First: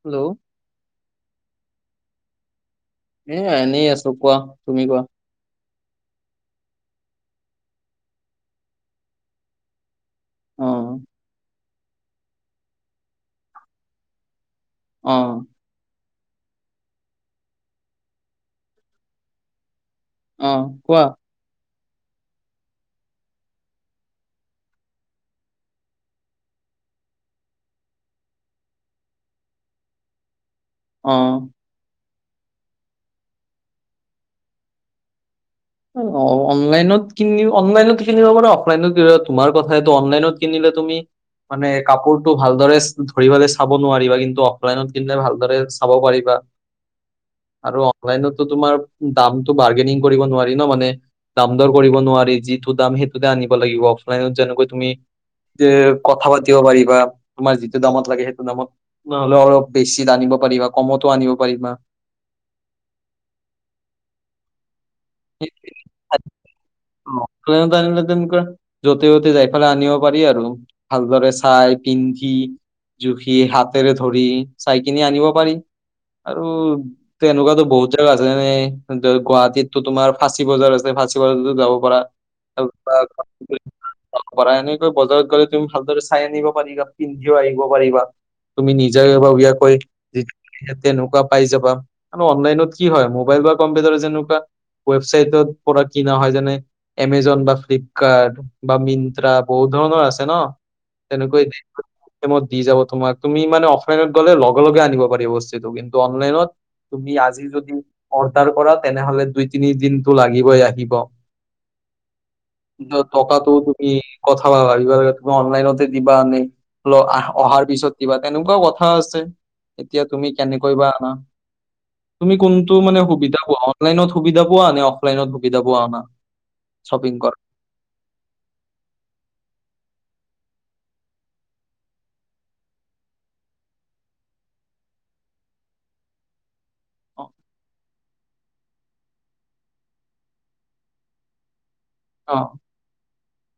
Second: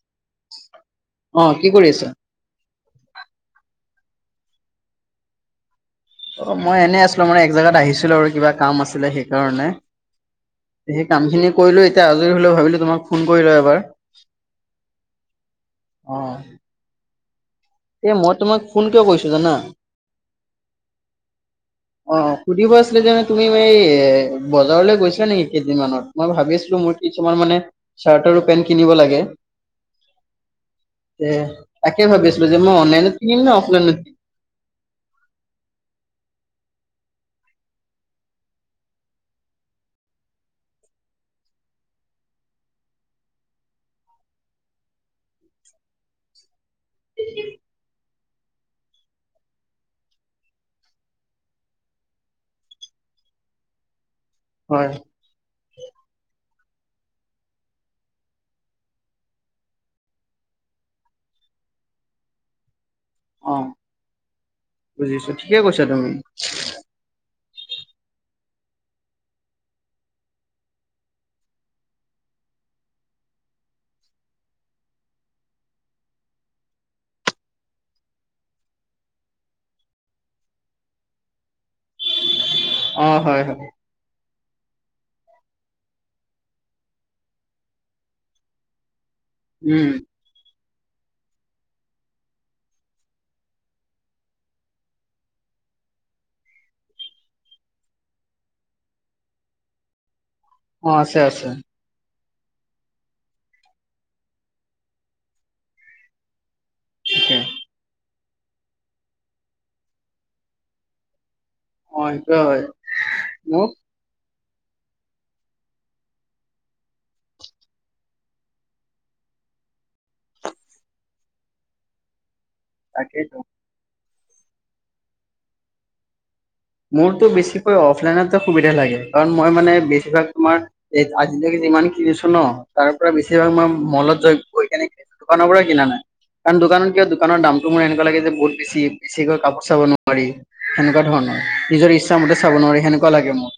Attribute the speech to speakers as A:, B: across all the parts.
A: Hello
B: অ কি কৰি আছা?
A: এ এনেই আছো কোৱা তুমি কোৱা।
B: অ মই এনে আছিলো মানে এক জাগাত আহিছিলো আৰু কিবা কাম আছিলে। সেইকাৰণে।
A: অ
B: সেই কামখিনি কৰিলো এতিয়া আজৰি হলে ভাবিলোঁ তোমাক ফোন কৰি ল এবাৰ।
A: অ
B: হয়। এ মই তোমাক ফোন কিয় কৈছো জানা।
A: অ কোৱা।
B: অ সুধিব আছিলে যে তুমি এই বজাৰলৈ গৈছিলা নেকি কেইদিন মানত মই ভাবিছিলো। মোৰ কিছুমান মানে চাৰ্ট আৰু পেন্ট কিনিব লাগে।
A: অ
B: তে। কি ভাবেছ যে মই অনলাইনত দিম নে অফলাইনত দিম।
A: অনলাইনত কিনি অনলাইনত কিনিব পাৰে অফলাইনত তোমাৰ কথাটো অনলাইনত কিনিল। তুমি। মানে কাপোৰতটো ভালদৰে ধৰিবলৈ চাব নোৱাৰিবা কিন্তু অফলাইনত কিনিলে ভালদৰে চাব পাৰিবা। আৰু অনলাইনতো তোমাৰ দামতটো মাৰ্গেনিং কৰিব নোৱাৰি। ন মানে দাম দৰ কৰিব নোৱাৰি যিটো দাম সেইটোতে আনিব লাগিব। যেনেকৈ
B: হয়
A: তুমি যে কথা পাতিবা। পাৰিবা তুমাৰ যিটো দামত লাগে সেইটো দামত নহলে অলপ বেছিত আনিব পাৰিবা কমতো আনিব পাৰিবা। পাৰিবা।
B: অ বুজিছো ঠিকে কৈছা তুমি।
A: আনিলে তেনেকুৱা য'তে য'তে যাইফালে আনিব পাৰি আৰু ভালদৰে চাই পিন্ধি। জুখি হাতেৰে ধৰি চাইকিনি আনিব পাৰি। আৰু তেনেকুৱাতো বহুত জেগা আছে যেনে গুৱাহাটীত। টো তোমাৰ ফাঁচী বজাৰ আছে ফাঁচী বজাৰতো যাব পাৰাৰ।
B: অ হয় হয়
A: এনেকৈ বজাৰত গলে তুমি ভালদৰে চাই আনিব পাৰিবা পিন্ধিও আহিব পাৰিবা তুমি নিজ। জ ভাবিয়।
B: উম।
A: তেনেকুৱা পাই যাবা ম অনলাইনত কি হয় মোবাইল বা কম্পিউটাৰ যেনেকুৱা। ৱেবছাইটৰ পৰা কিনা হয় যেনে এমাজন বা ফ্লিপকাৰ্ট বা মিন্ত্ৰা বহুত। ধৰণৰ আছে ন।
B: অ আছে আছে।
A: ত দি যাব তোমাক তুমি মানে অফলাইনত গ'লে লগে লগে আনিব পাৰি বস্তুটো কিন্তু অনলাইনত। তুমি
B: তাকে
A: আজি যদি অৰ্ডাৰ কৰা তেনেহলে দুই তিনি দিনটো লাগিবই আহিব।
B: অ সেইটোৱে হয়
A: টকাতো
B: মোক
A: তুমি কথা। খাবা এই তুমি অনলাইনতে দিবা আনে। আহ অহাৰ পিছত কিবা তেনেকুৱা কথা আছে এতিয়া তুমি কেনেকৈ বা আনা।
B: [unintelligible]
A: তুমি কোনটো মানে
B: তাকেইতো
A: সুবিধা পোৱা অনলাইনত সুবিধা পোৱা নে অফলাইনত সুবিধা পোৱা। শ্বপিং
B: মোৰতো
A: কৰা
B: বেছিকৈ অফলাইনত সুবিধা লাগে কাৰণ মই মানে। বছিভাগ তোমাৰ এই আজিলৈকে যিমান কিনিছো ন তাৰ পৰা বেছিভাগ তমাৰ মলত য গৈ কেনে। দোকানৰ পৰা কিনা নাই। কাৰণ দোকানত কিয়
A: অ
B: দোকানৰ দামটো মোৰ এনেকুৱা লাগে যে বহুত বেছি বেছিকৈ কাপোৰ চাব নোৱাৰি সনেকুৱা ধৰণৰ। নিজৰ ইচ্ছাতে
A: অ
B: চাব নোৱি সনেকুৱা লাগে মোৰ।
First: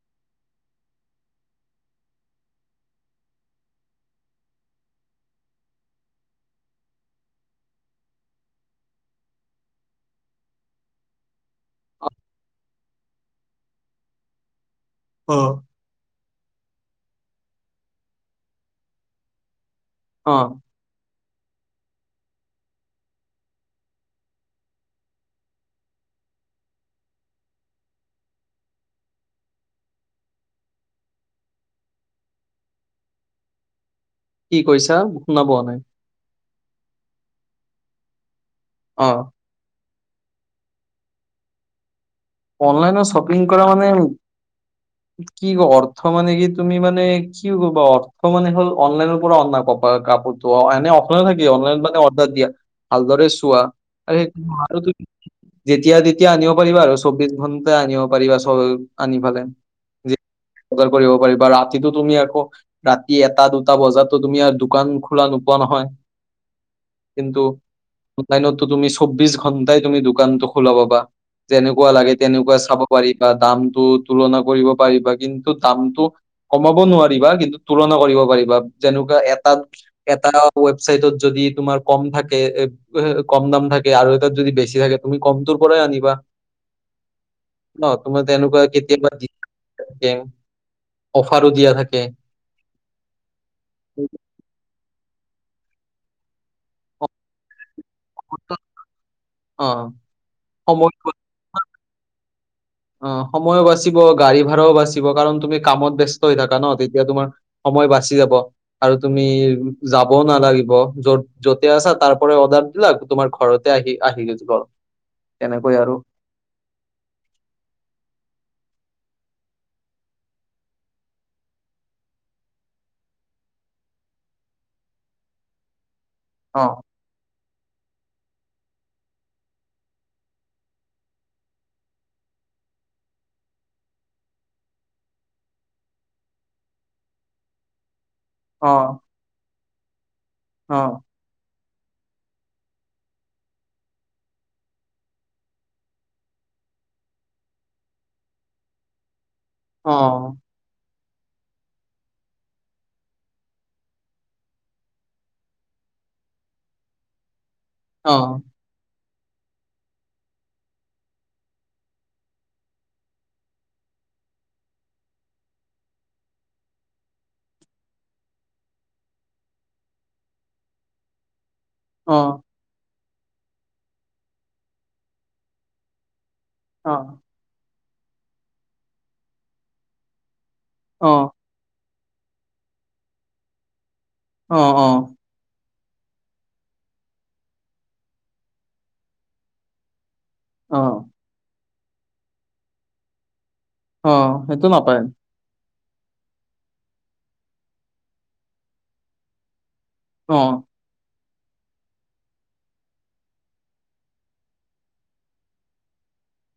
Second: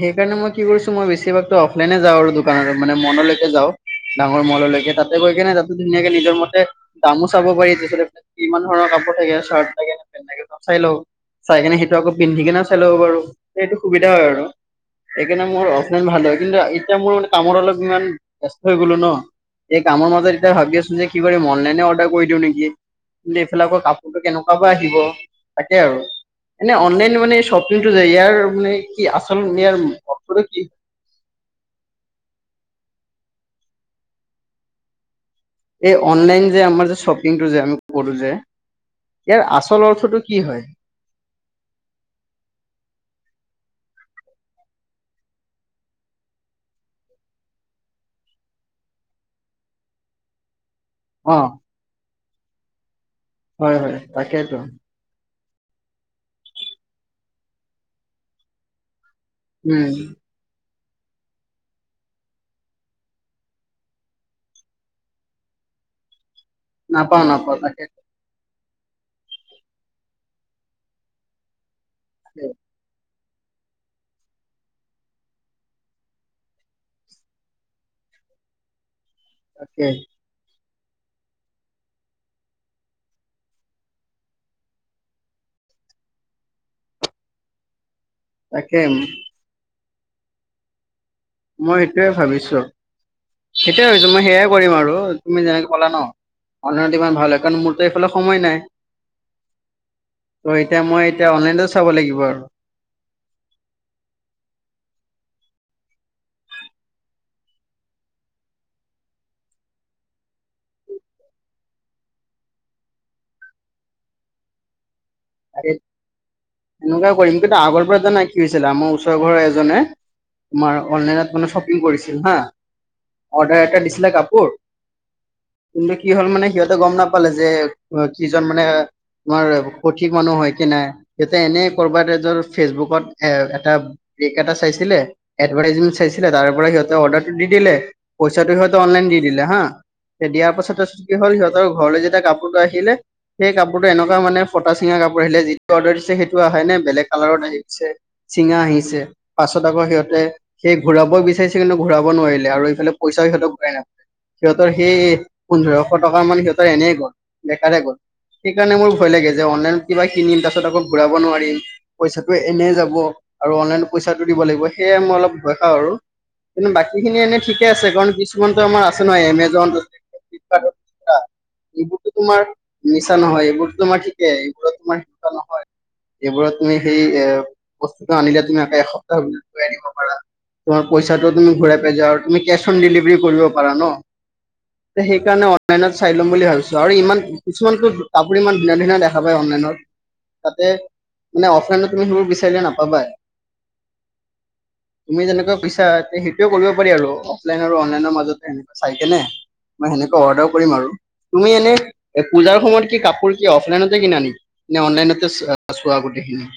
B: সেই কাৰণে মই কি কৰিছো মই বেছিভাগতো অফলাইনে যাও আৰু দোকানত মানে মনলৈকে যাওঁ। ডাঙৰ মললৈকে তাতে গৈ কেনে তাতো ধুনীয়াকে নিজৰ মতে দামো চাব পাৰি য ইমান ধৰণৰ ক। থাকোৰ্ লে পে চাই ল চাই। সেইটো
A: অ
B: আকৌ পিন্ধি কিনে চাই ল'ব বাৰো সেইটো সুবিধা হয় আৰু।
A: অ
B: সেইকাৰণে মোৰ অফলাইন ভাল হয় কিন্তু এতিয়া মোৰ মানে কামৰ অলপ ইমান ব্যস্ত হৈ গলো ন। এই কামৰ মাজত
A: অ।
B: এতিয়া ভাবি আছো যে কি কৰিম অনলাইনে অৰ্ডাৰ কৰি দিও নেকি। কিন্তু এইফালে আক কাপোৰটো কেনেকুৱা বা আহিব তাকে আৰু। এনে অনলাইন মানে শ্বপিংটো যায় ইয়াৰ মানে কি আচল ইয়াৰ অৰ্থটো কি হয়। [unintelligible]
A: কি কৈছা। শুনা পোৱা নাই
B: এই অনলাইন যে আমাৰ যে শ্বপিংটো যে আমি কৰো যে
A: অ
B: ইয়াৰ আচল অ। ৰ্থটো কি হয়।
A: অনলাইন শ্বপিং কৰা মানে। কি অৰ্থ মানে কি তুমি মানে কি কবা অৰ্থ মানে হ'ল অনলাইনৰ পৰা অনা কৰা। কাপাৰ কাপোৰ টো অহ মানে অফলাইন
B: অ',
A: থাকে অনলাইন মানে অৰ্ডাৰ দিয়া ভালদৰে চোৱা
B: হয় হয়
A: আৰু
B: তাকেইতো
A: সেই আৰু। যেতিয়া তেতিয়া আনিব পাৰিবা আৰু চৌবিশ ঘণ্টা আনিব পাৰিবা চ। আনি পালে
B: উম,
A: বজাৰ কৰিব পাৰিবা ৰাতিতো তুমি আকৌ ৰাতি এটা দুটা বজাতো তুমি আৰু দোকান খোলা নোপোৱা ন। হয়
B: নাপাওঁ নাপাওঁ তাকে
A: অনলাইনতো তুমি চৌবিশ ঘন্টাই তুমি দোকানটো খোলা পাবা যেনেকুৱা লাগে
B: তাকে
A: তেনেকুৱা চাব পাৰি বা দামটো তুলনা কৰিব পাৰিবা। কিন্তু দামটো, কমাব নোৱাৰিবা, কিন্তু তুলনা কৰিব পাৰিবা যেনেকুৱা এটাত
B: তাকে
A: এটা ৱেবছাইটত যদি তোমাৰ কম থাকে কম দাম থাকে আৰু এটাত যদি বেছি থাকে তুমি কমটো তো পৰাই আনিবা। ন তোমাৰ তেনেকুৱা
B: তাকে
A: কেতিয়াবা, অফাৰো দিয়া
B: মই
A: থাকে
B: সেইটোয়ে ভাবিছো সেইটোয়ে ভাবিছো। মই সেইয়াই কৰিম আৰু তুমি যেনেকে কলা ন, অনলাইন ভাল হয় কাৰণ মোৰ এইফালে সময় নাই
A: অ
B: ত এতিয়া মই
A: সময়
B: এতিয়া অনলাইনে চাব লাগিব আৰু
A: অ সময়ো বাচিব গাড়ী ভাড়াও বাচিব কাৰণ তুমি কামত ব্যস্ত হৈ থাকা ন তেতিয়া তোমাৰ সময় বাচি যাব আৰু তুমি যাবও নালাগিব যত যতে আছা তাৰ পৰা অৰ্ডাৰ বস্তুবিলাক লাক, তোমাৰ ঘৰতে আহি আহি যাব
B: এনেকুৱা কৰিম কিন্তু আগৰ পৰা জানাই কি হৈছিলে আমাৰ ওচৰ ঘৰৰ এজনে, তোমাৰ অনলাইনত মানে শ্বপিং কৰিছিল হা। অৰ্ডাৰ এটা দিছিলে কাপোৰ কিন্তু কি হ'ল মানে
A: অ
B: সিহঁতে গম নাপালে যে কিজন মানে তোমাৰ সঠিক মানুহ হয় কি নাই এতে এনে কৰবাত এজৰ ফেচবুকত এ এটা ব্ৰেক এটা চাইছিল এডভাৰটাইজমেট চাইছিলে তাৰ পৰা সিহঁতে অৰ্ডাৰটো দি দিলে, পইচাটো
A: অ
B: হয়ত অনলাইন দি দিলে হা দিয়াৰ
A: অ
B: পাছতত কি হ'ল সিহঁতৰ ঘৰলৈ যেতিয়া কাপোৰটো আহিলে সেই কাপোৰটো এনেকুৱা মানে ফটা চিঙা কাপোৰ আহিলে যিটো অৰ্ডাৰ দিছে সেইটো আহাই নাই, বেলেগ কালাৰত আহিছে চিঙা আহিছে পাছত আকৌ
A: অ
B: সিহঁতে সেই ঘূৰাব বিচাৰিছে কিন্তু ঘূৰাব নোৱাৰিলে আৰু এইফালে পইচাও সিহঁতে ঘূৰাই নাপায়। সিহঁতৰ সেই পোন্ধৰশ টকা মান সিহঁতৰ এনেই গল দেখাৰে গ'ল
A: অ
B: সেইকাৰণে মোৰ ভয় লাগে। যে অনলাইন কিবা কিনিম তাচত আকৌ ঘোৰাব নোৱাৰিম, পইচাটো এনে যাব আৰু লাগিব। সেয়ে মই অলপ ভয় খাওঁ আৰু। কিন্তু বাকী খিনি এনেই ঠিকে আছে কাৰণ কিছুমানতো আমাৰ আছে ন এমেজন ফ্লিপকাৰ্ট আছে না এইবোৰতো
A: অ অ অ
B: তোমাৰ মিছা নহয় এইবোৰতো তোমাৰ ঠিকেই এইবোৰত তোমাৰ মিছা নহয় এইবোৰত তুমি সেই এ বস্তুটো আনিলে তুমি আকৌ এসপ্তাহ ভিতৰত ঘূৰাই দিব পাৰা। তোমাৰ
A: অ
B: পইচাটো তুমি ঘূৰা পাই যা আৰু তুমি কেচ অন ডেলিভাৰী কৰিব পাৰা ন
A: অ
B: সেইকাৰণে অনলাইনত চাই ল'ম বুলি ভাবিছো আৰু ইমান কিছুমানতো কাপোৰ ইমান ধুনীয়া ধুনীয়া দেখা পায় অনলাইনত। তাতে
A: অ
B: মানে অফলাইনত তুমি সেইবোৰ বিচাৰিলে নাপাবাই
A: অ সেইটো নাপায়।
B: পইছা সেইটোৱে কৰিব পাৰি আৰু অফলাইন আৰু অনলাইনৰ মাজতে চাই কেনে। মই সেনেকে অৰ্ডাৰ
A: অ
B: কৰিম আৰু। তুমি এনে পূজাৰ সময়ত কি কাপোৰ কি অফলাইনত কিনা নি, নে অনলাইন চোৱা গোটেইখিন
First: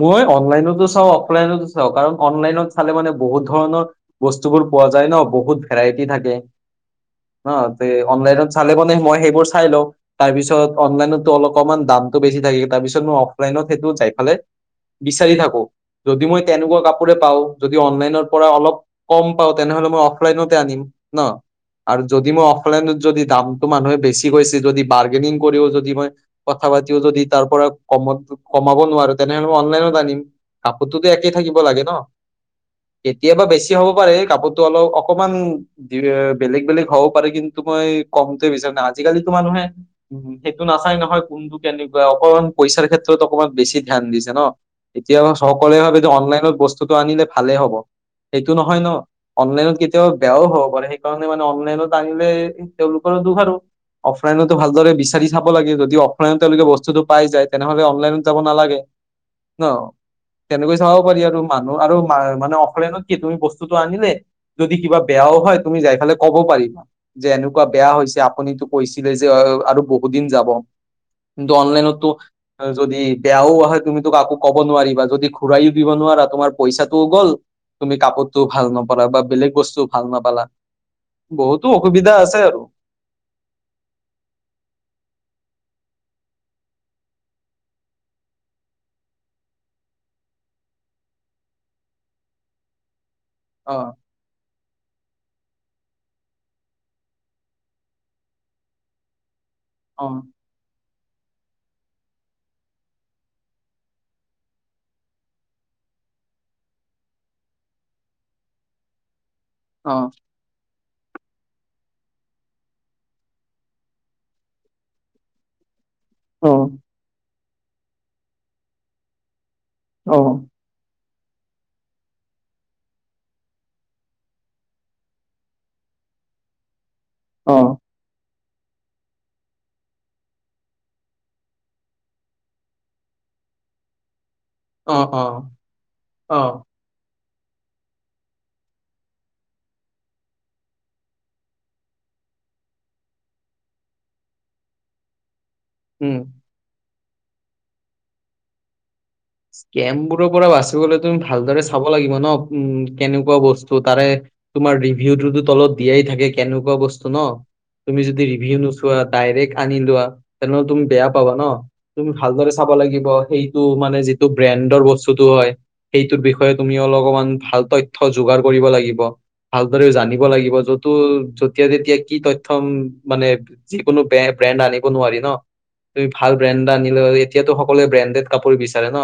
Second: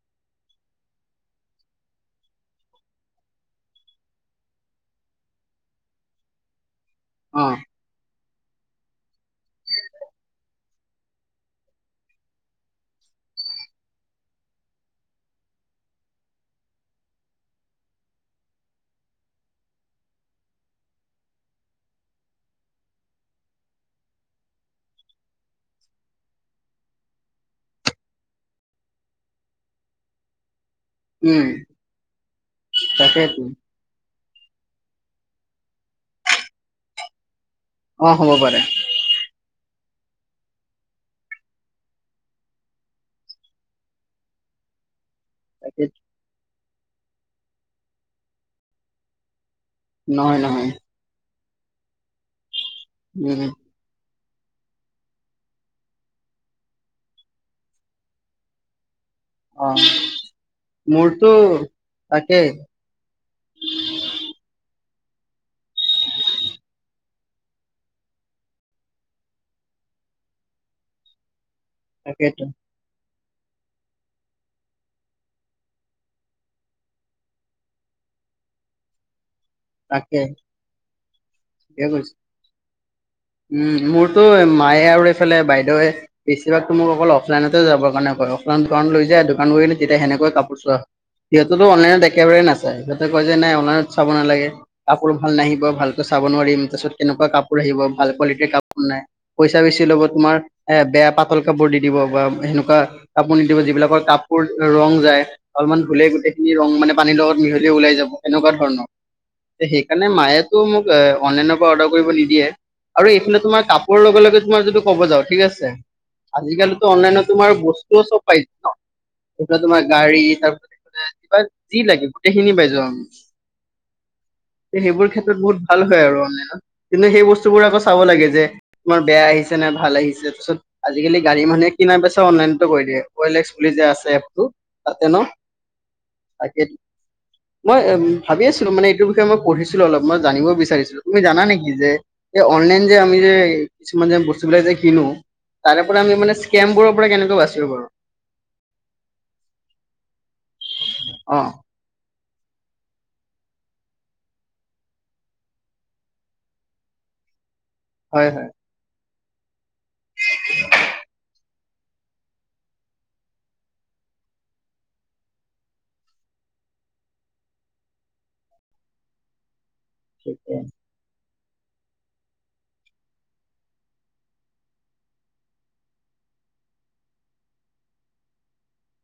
A: মই অনলাইনতো চাওঁ অফলাইনতো চাওঁ কাৰণ অনলাইনত চালে মানে বহুত ধৰণৰ বস্তুবোৰ পোৱা যাই ন‌ বহুত ভেৰাইটি থাকে।
B: অ
A: হ তে অনলাইনত চালে মানে মই সেইবোৰ চাই লওঁ। তাৰপিছত অনলাইনতো অকমান দামতটো বেছি থাকে তাৰপিছত মই অফলাইন‌ ত সেইটো যাই ফালে বিচাৰি থাকো যদি মই তেনেকুৱা কাপোৰে পাওঁ যদি অনলাইনৰ পৰা অলপ কম পাওঁ তেনেহলে মই অফলাইনতে আনিম ন, আৰু যদি মই অফলাইনত যদি দামতটো মানুহে বেছি কৈছে যদি বাৰ্গেনিং কৰিও যদি মই ক কথা পাতিও যদি তাৰ পৰা কমত কমাব নোৱাৰো তেনেহ'লে মই অনলাইনত আনিম কাপোৰটোতো একেই
B: উম
A: থাকিব লাগে ন
B: তাকেইতো
A: কেতিয়াবা বেছি হব পাৰে কাপোৰতো অলপ অকমান বেলেগ বেলেগ হব পাৰে কিন্তু মই
B: অ হ'ব
A: কমটো
B: পাৰে
A: বিচাৰো নাই আজি কালিতো মানুহে উ সেইটো নাচাই নহয় কোনটো কেনেকুৱা অকমান পইচাৰ ক্ষেত্ৰত অকমান বেছি ধ্যান দিছে ন এতিয়া সকলোৱে
B: তাকে
A: ভাবে যে অনলাইনত বস্তুটো আনিলে ভালেই হ'ব সেইটো নহয় ন অনলাইনত কেতিয়াবা
B: নহয়
A: বেয়াও হ'ব
B: নহয়
A: পাৰে সেইকাৰণে মানে অনলাইনত আনিলে তেওঁলোকৰ দুঃখ
B: উম
A: আৰু অফলাইনতো ভালদৰে বিচাৰি চাব লাগে যদি অফলাইনত তেওঁলোকে বস্তুতটো পাই যায় তেনেহলে অনলাইনত যাব নালাগে
B: অ
A: ন তেনেকৈ চাব পাৰি
B: মোৰতো
A: আৰু মানুহ আৰু
B: তাকে
A: মানে অফলাইনত কি তুমি বস্তুটো আনিলে যদি কিবা বেয়াও হয় তুমি যাই ফালে ক'ব পাৰিবা যে এনেকুৱা বেয়া হৈছে আপুনিতো কৈছিলে যে আৰু বহুত দিন যাব
B: [unintelligible]
A: কিন্তু অনলাইনততো
B: তাকেইতো
A: যদি বেয়াও আহে তুমিতোক কাকো ক'ব নোৱাৰিবা যদি ঘূৰাইয়ো দিব নোৱাৰা তোমাৰ পইচাটোও গ'ল তুমি কাপোৰতটোও ভাল নাপালা বা বেলেগ বস্তু ভাল
B: তাকে
A: নাপালা বহুতো
B: ঠিকে কৈছা
A: অসুবিধা আছে আৰু
B: উম মোৰতো মায়ে আৰু এইফালে বাইদেউ বেছিভাগতো মোক অকল অফলাইনতে যাব কাৰণে কয় অফলাইন দোকান লৈ যায় দোকান গলো তেতিয়া সেনেকুৱা কাপোৰ চোৱা সিহঁতেতো অনলাইন একেবোৰে নাচাই সিহঁতে কয় যে নাই
A: অ
B: অনলাইনত চাব নালাগে কাপোৰ ভাল নাহিব ভালকৈ চাব নোৱাৰিম তাৰ পিছত কেনেকুৱা কাপোৰ আহিব ভাল কোৱালিটিৰ কাপোৰ নাই পইচা বেছি ল'ব
A: অ
B: তোমাৰ এ বেয়া পাতল কাপোৰ দি দিব বা সেনেকুৱা কাপোৰ নিদিব যিবিলাকৰ কাপোৰ ৰং যায় অলমান ধুলে গোটেইখিনি ৰং মানে পানীৰ লগত মিহলি ওলাই যাব এনেকুৱা ধৰণৰ
A: অ
B: সেইকাৰণে মায়েতো মোক এ অনলাইনৰ পৰা অৰ্ডাৰ কৰিব নিদিয়ে আৰু এইফালে তোমাৰ কাপোৰ লগে লগে তোমাৰ যদি কব যাও ঠিক আছে আজিকালিতো অনলাইনত তোমাৰ বস্তুও চব পাই যাওঁ তাতে তোমাৰ
A: অ অ
B: গাড়ী তাৰপিছত এইফালে কিবা যি লাগে গোটেইখিনি পাই যাওঁ আমি সেইবোৰ ক্ষেত্ৰত বহুত ভাল হয় আৰু অনলাইনত কিন্তু সেই বস্তুবোৰ আকৌ
A: অ
B: চাব লাগে যে তোমাৰ বেয়া আহিছে নাই ভাল আহিছে তাৰিছত আজিকালি গাড়ী মানুহে কিনা বেচাও অনলাইনতে কৰি দিয়ে অইলেস্ক বুলি যে আছে এপটো থাকে ন
A: অ অ
B: তাকে টো নহয় এ ভাবিছো মানে এইটো বিষয়ে মই পঢ়িছিলো অলপ মই জানিব বিচাৰিছিলো তুমি জানা নিকি যে এই অনলাইন যে আমি যে কিছুমান যে বস্তুবিলাক যে কিনো তাৰে পৰা আমি
A: উম
B: মানে স্কেমবোৰৰ পৰা কেনেকৈ বাচিব পাৰো
A: স্কমবোৰ পৰা বাচিবলে তুমি
B: অ
A: ভালদৰে চাব লাগিব ন উম কেনেকুৱা বস্তু তাৰে তোমাৰ ৰিভিউটোতো তলত দিয়াই থাকে কেনেকুৱা বস্তু ন তুমি যদি
B: হয় হয়
A: ৰিভিউ নোচোৱা ডাইৰেক্ট আনি লোৱা তেনেহ'লে তুমি বেয়া পাবা ন তুমি ভালদৰে চাব লাগিব সেইটো মানে যিটো ব্ৰেণ্ডৰ বস্তুটো হয় সেইটোৰ বিষয়ে তুমি অলকমান ভাল তথ্য যোগাৰ কৰিব লাগিব ভাল জানিব লাগিব
B: ঠিকে।
A: য'তো সি যত তেতিয়া তেতিয়া কি তথ্যম মানে যিকোনো বেয়া ব্ৰেণ্ড আনিব নোৱাৰি ন তুমি ভাল ব্ৰেণ্ড আনিল এতিয়াতো সকলোৱে ব্ৰেণ্ডেড কাপোৰ বিচাৰে ন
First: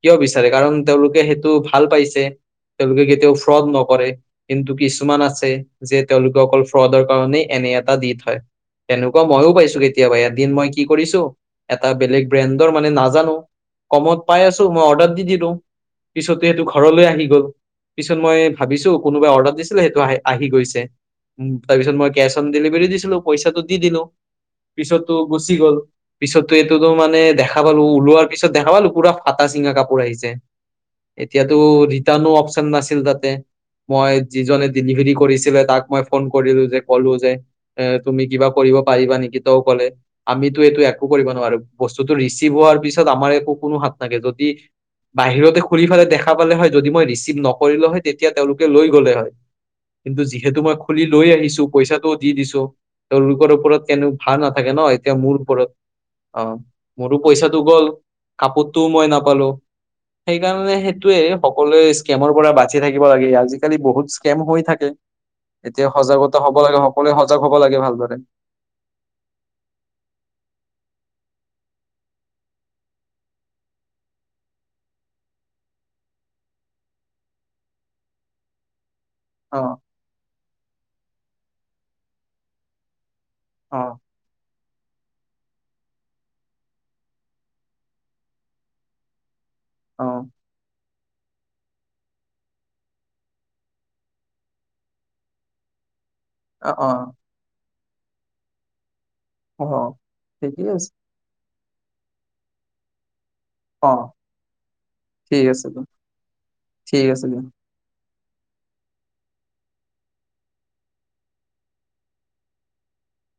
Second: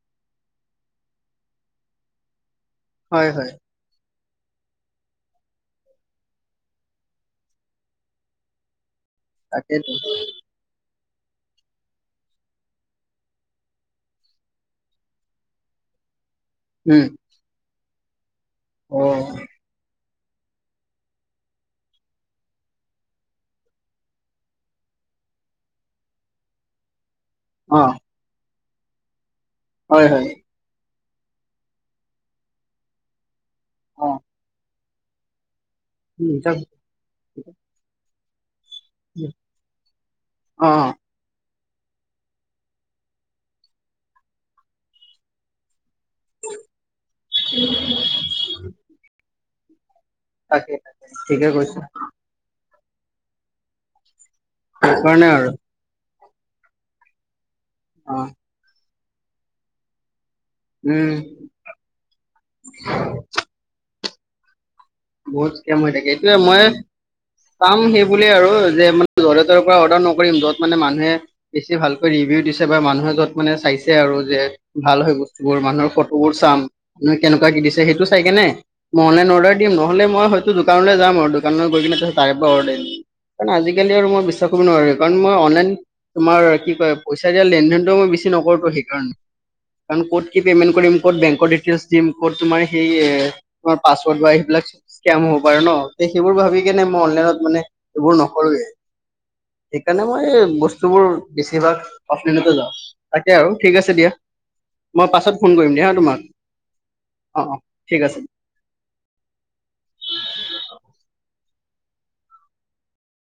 A: কিয় বিচাৰে কাৰণ তেওঁলোকে সেইটো ভাল পাইছে তেওঁলোকে
B: হয়
A: কেতিয়াও
B: হয়
A: ফ্ৰড নকৰে কিন্তু কিছুমান আছে যে তেওঁলোকে অকল ফ্ৰডৰ কাৰণেই এনে এটা দি থয় তেনেকুৱা মইও পাইছো
B: তাকেইতো
A: কেতিয়াবা এদিন মই কি কৰিছো এটা বেলেগ বেইন্দৰ মানে নাজানো পাই আছো মই অৰ্ডাৰ দি দিলো পিছত এটো
B: উম
A: ঘৰলৈ আহি গল পিছত মই ভাবিছো
B: অ
A: কোনোব অৰ্ডাৰ দিছিলে সেইটো আহে আহি গৈছে উম তাৰপিছত মই কেচ অন ডেলিভাৰী দিছিলো পইচাটো দি দিলো পিছতো গুচি গ'ল পিছতো এইটোতো মানে দেখা পালো
B: অ
A: ওলোৱাৰ পিছত দেখা পালো পুৰা ফাটা চিঙা কাপোৰ
B: হয় হয়
A: আহিছে এতিয়াতো ৰিটাৰ্ণো অপচন নাছিল তাতে
B: অ
A: মই যিজনে ডেলিভাৰি কৰিছিলে তাক মই ফোন
B: উম, তাক-
A: কৰিলোঁ যে কলোঁ যে তুমি কিবা কৰিব পাৰিবা
B: উম,
A: নেকি ত কলে আমিতো
B: অ
A: এইটো
B: অ,
A: একো কৰিব নোৱাৰো বস্তুটো ৰিচিভ হোৱাৰ পিছত আমাৰ একো কোনো হাত [unintelligible] যদি বাহিৰতে খুলি ফেলে দেখা পালে হয় যদি মই ৰিচিভ নকৰিলো হয় তেতিয়া তেওঁলোকে লৈ গ'লে হয় কিন্তু যিহেতু
B: তাকে
A: মই খুলি
B: তাকে
A: লৈ
B: ঠিকে
A: আহিছো
B: কৈছা
A: পইচাটোও দি দিছো তেওঁলোকৰ ওপৰত কেনে ভাল নাথাকে ন এতিয়া
B: সেইকাৰণে
A: মোৰ
B: আৰু
A: ওপৰত অ মোৰো পইচাটো গ'ল
B: অ
A: কাপত তো মই নাপালো সেইকাৰণে
B: উম
A: সেইটোয়ে সকলোৱে স্কেমৰ পৰা বাচি থাকিব লাগে আজিকালি বহুত স্কেম হৈ থাকে এতিয়া সজাগতা হ'ব লাগে সকলোৱে সজাগ হব
B: চাম
A: লাগে
B: সেই
A: ভালদৰে
B: বুলিয়ে আৰু যে মানেলে তৰ পৰা অৰ্ডাৰ নকৰিম যত মানে মানুহে বেছি ভালকৈ ৰিভিউ দিছে বা মানুহে য'ত মানে চাইছে আৰু যে ভাল হয় বস্তু বোৰ মানুহৰ ফটোবোৰ চা কেনেকুৱা দিছে সেইটো চাই কেনে অৰ্ডাৰ
A: অ
B: দিম নহ'লে মই হয়তো দোকানলৈ যাম আৰু দোকানলৈ গৈ কিনে ত তাৰে পৰা অৰ্ডাৰ দিম কাৰণে
A: অ
B: আজিকালি আৰু মই বিশ্বাস কৰিব নোৱাৰো কাৰণ মই অনলাইন তোমাৰ কি কয় পইচা দিয়া লেনদেনটো মই বেছি নকৰোতো সেইকাৰণে কাৰণ
A: অ
B: ক'ত কি পেমেন্ট কৰিম ক'ত বেংকৰ ডিটেইলছ দিম ক'ত তোমাৰ সেই তোমাৰ পাছৱৰ্ড বা এইবিলাক হব পাৰে ন সেইবোৰ ভাবি
A: অ
B: কেনে মই অনলাইনত মানে এইবোৰ নকৰোৱেই
A: অ অ
B: সেইকাৰণে মই
A: ঠিকেই আছে
B: বস্তুবোৰ বেছিভাগ অফলাইতে লওঁ তাকে আৰু ঠিক
A: অ
B: আছে দিয়া মই পাছত
A: ঠিক
B: ফোন
A: আছে
B: কৰিম দিয়া হা তোমাক
A: ঠিক আছে দিয়া
B: অ অ ঠিক আছে [unintelligible]